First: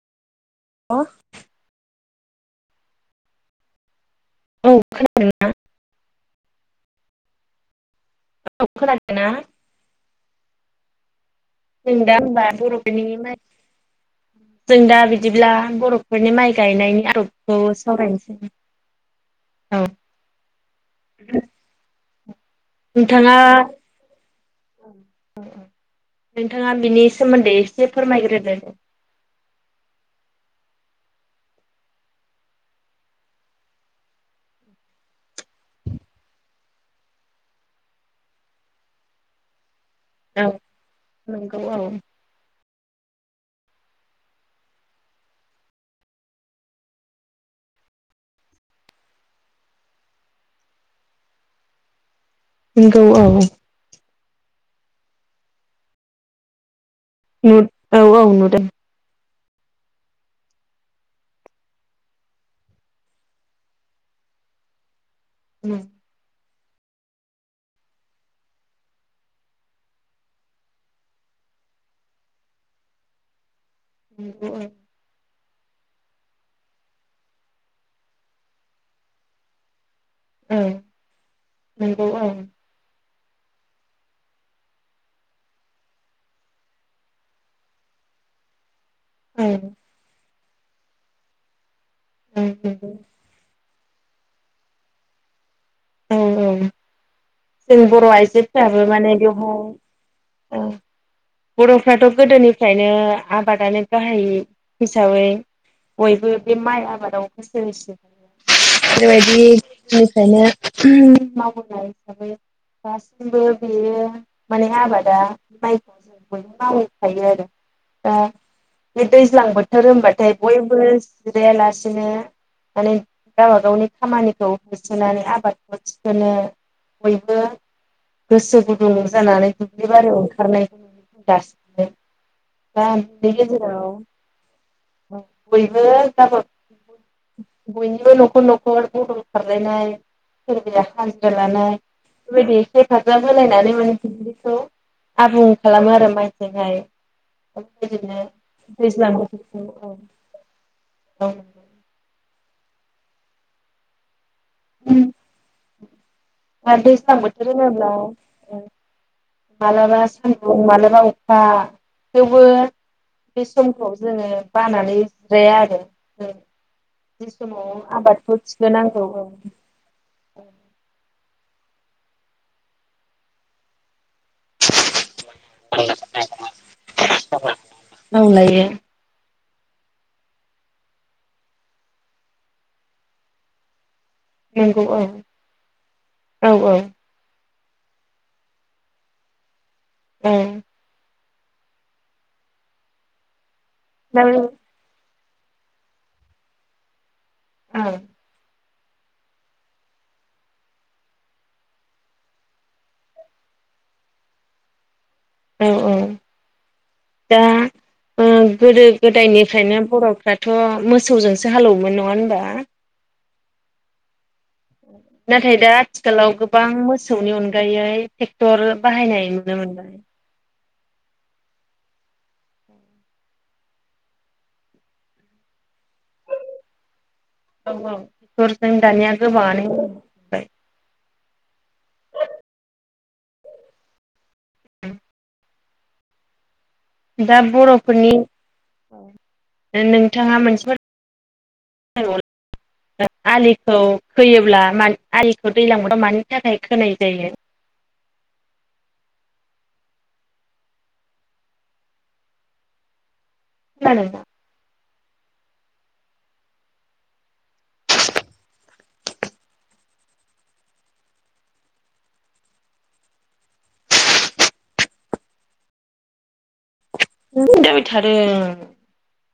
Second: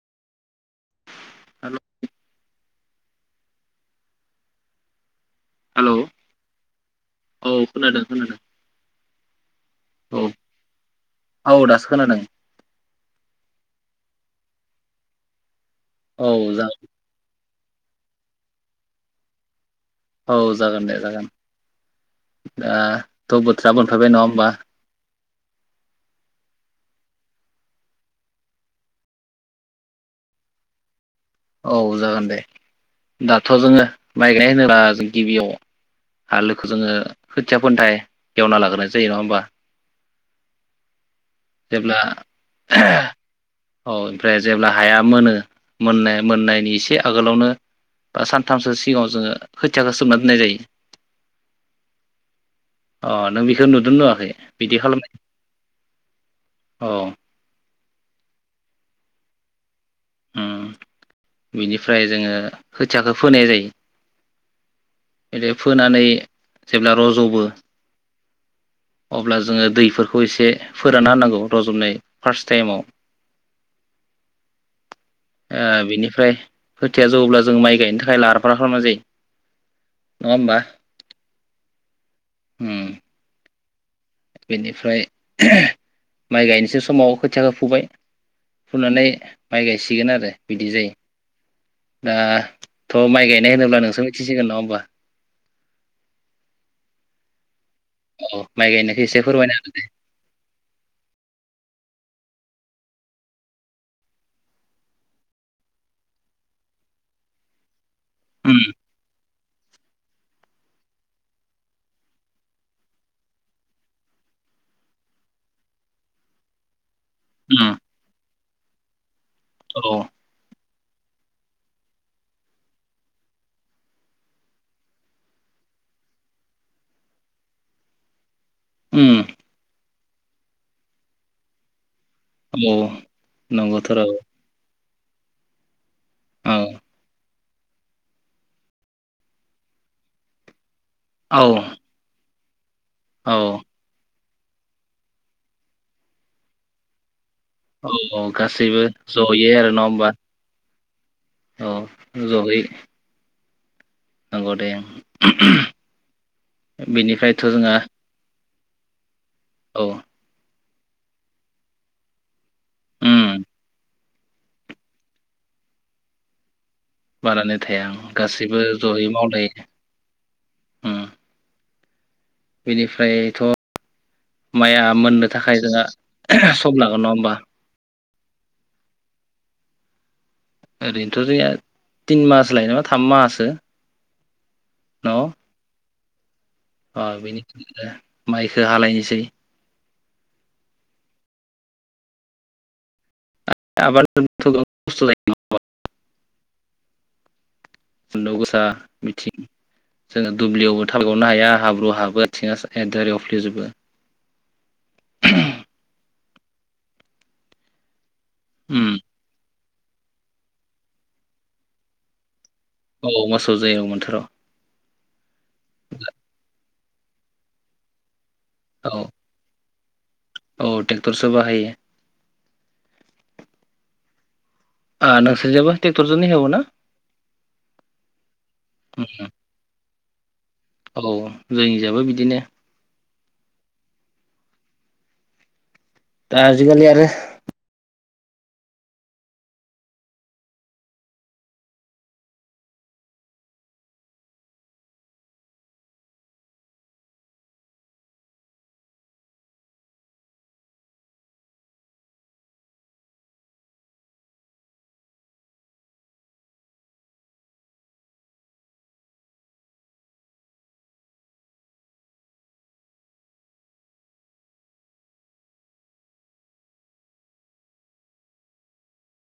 अ हेल' औ हेलौ औ खोनादों खोनादों। खोनादों ना औ औ दासो नों दा खोनादों होमबा बर'फोरनि माय जों दा बिदिब्ला औ बर'फोरनि माइ जा गायनायनि आदब ब सावरायनोसै। औ औ जागोन दे जागोन। दा नोंथाङा थ' बोथ्रााब मोनफायबाय नङा होमबा। नोंथाङा बिनि सोमोन्दै एसे फोरमायग्रोदो। औ जागोन दे दाथ' जोङो माइ गायनाय होनोब्ला ज गिबियाव हालोखौ जोङो खोथिया फोनथाय एवना लाग्रोनाय जायो नङा होनबा। औ नोंगौ औ जेब्ला औ ओमफ्राय जेब्ला हाया मोनो मोननाय मोननायनि एसे आगोलावनो बा सानथामसो सिगाङाव जोङो खोथियाखौ सोमना दोननाय जायो। नंगौ अ औ नों बेखौ नुदों नुवाखै? बिदि खालामबाय औ नु औ औ नुदों। उम बिनिफ्राय जोङो खोथियाखौ फोनाय जायो। बिदि फोनानै जेब्ला रज'बो अब्ला जोङो दैफोरखौ एसे फोरानना होननांगौ रज'नाय फार्स्ट टाइमाव नंगौ ओ आ बिनिफ्राय खोथिया जौब्ला जों माइ गायनो थाखाय लाहार फाहार खालामनाय जायो। नङा औ होमबा नंगौ औ उम बेनिफ्राय माइ गायनोसै समाव खोथियाखौ फुबाय। फुनानै माइ गायसिगोन आरो। बिदि जायो। नंगौ दाथ' माइ गायनाय होनोब्ला नों सोंथिसिगोन ना अब्ला। औ औ। जों बर' औ माइ आइजोफ्राबो गायनायखौ माने एसे फोरमायना बेवहाय ओ बर'फ्राथ' गोदोनिफ्रायनो आबादानो गाहाय हिसाबै बयबो बे माइ आबादाव गोसो होसै। उम बेबायदि। निफ्रायनो। मावनाय हिसाबै दासिमबो बेयो माने आबादा माइखौ जों बयबो मावो। थायो आरो उम दा। बे दैज्लां औ बोथोर होनबाथाय बय फोलेस जिरायालासेनो माने गावबा गावनि खामानिखौ होसोनानै आबाद। ओ थिखोनो बयबो। गोसो गुदुं उम जानानै। एखेबारे ओंखारनाय दासिनो। औ दा [inaudible] नंगौथ' र' औ बयबो गावबागा। बयनिबो न'खर न'खर मथर खारलायनाय सोरबाया। हांसो औ लानाय। बादि। हेफाजाब औ होलायनानै माने बिदि। आबुं खालामो आरो माइजोंहाय। औ बेबायदिनो औ गासैबो दैज्लां जयै। बोथोरखौ आरो नङा औ होमबा। औ जहै। नंगौ दे। आर दैज्लां बेनिफ्रायथ' बोथोर जोंहा होनोब्ला। औ मालाबा सान। मालाबा अखा थेवबो। उम बेसमखौ। जोङो बानानै जिराया आरो। जि बानानै समाव थाया ओम आबादखौ गासैबो थिखोनांगौ जयै औ मावलायो ओम। बेनिफ्रायथ' माइया मोननो। थाखाय जोंहा सम लागोन नङा हबा। मावलायो ओरैनोथ' जोंनिया तिन माहासो लायो नामा थाम माहासो । नंगौ औ । औ औ अ बेनि माइखो हालायनोसै अ आबाद दा [unintelligible] [inaudible] औ सान्दुं गोसा बिथिं जोंङो दुब्लियावबो थाबायबावनो हाया हाब्रुवाव हाबो आथिंङा रिवफ्ले जोबो । औ औ दा ओ उम गोदो गोदायनिफ्रायनो बर'फ्राथ' मोसौजोंसो हालौवोमोन नङा होनबा? औ मोसौजो एवोमोन मोन थर । नाथाय दा आथिखालाव गोबां मोसौनि अनगायै ट्रेक्टर औ बाहायनाय नुनो मोनबाय । औ ट्रेक्टरसो बाहायो । ओ नोंसोरजा बो ट्रेक्टरजोंनो हेवो ना? औ ट्रेक्टरजों दानिया गोबाङानो बाय औ जोंनिजाबो बिदिनो दा आजिखालि आरो दा बर'फोरनि नोंथांङा मोनसे [inaudible] आलिखौ खोयोब्ला मानि आलिखौ दैज्लां बाथोराव मानि थाखाय खोनाय जायो? खोनादोंना? मा जाबाय थादों?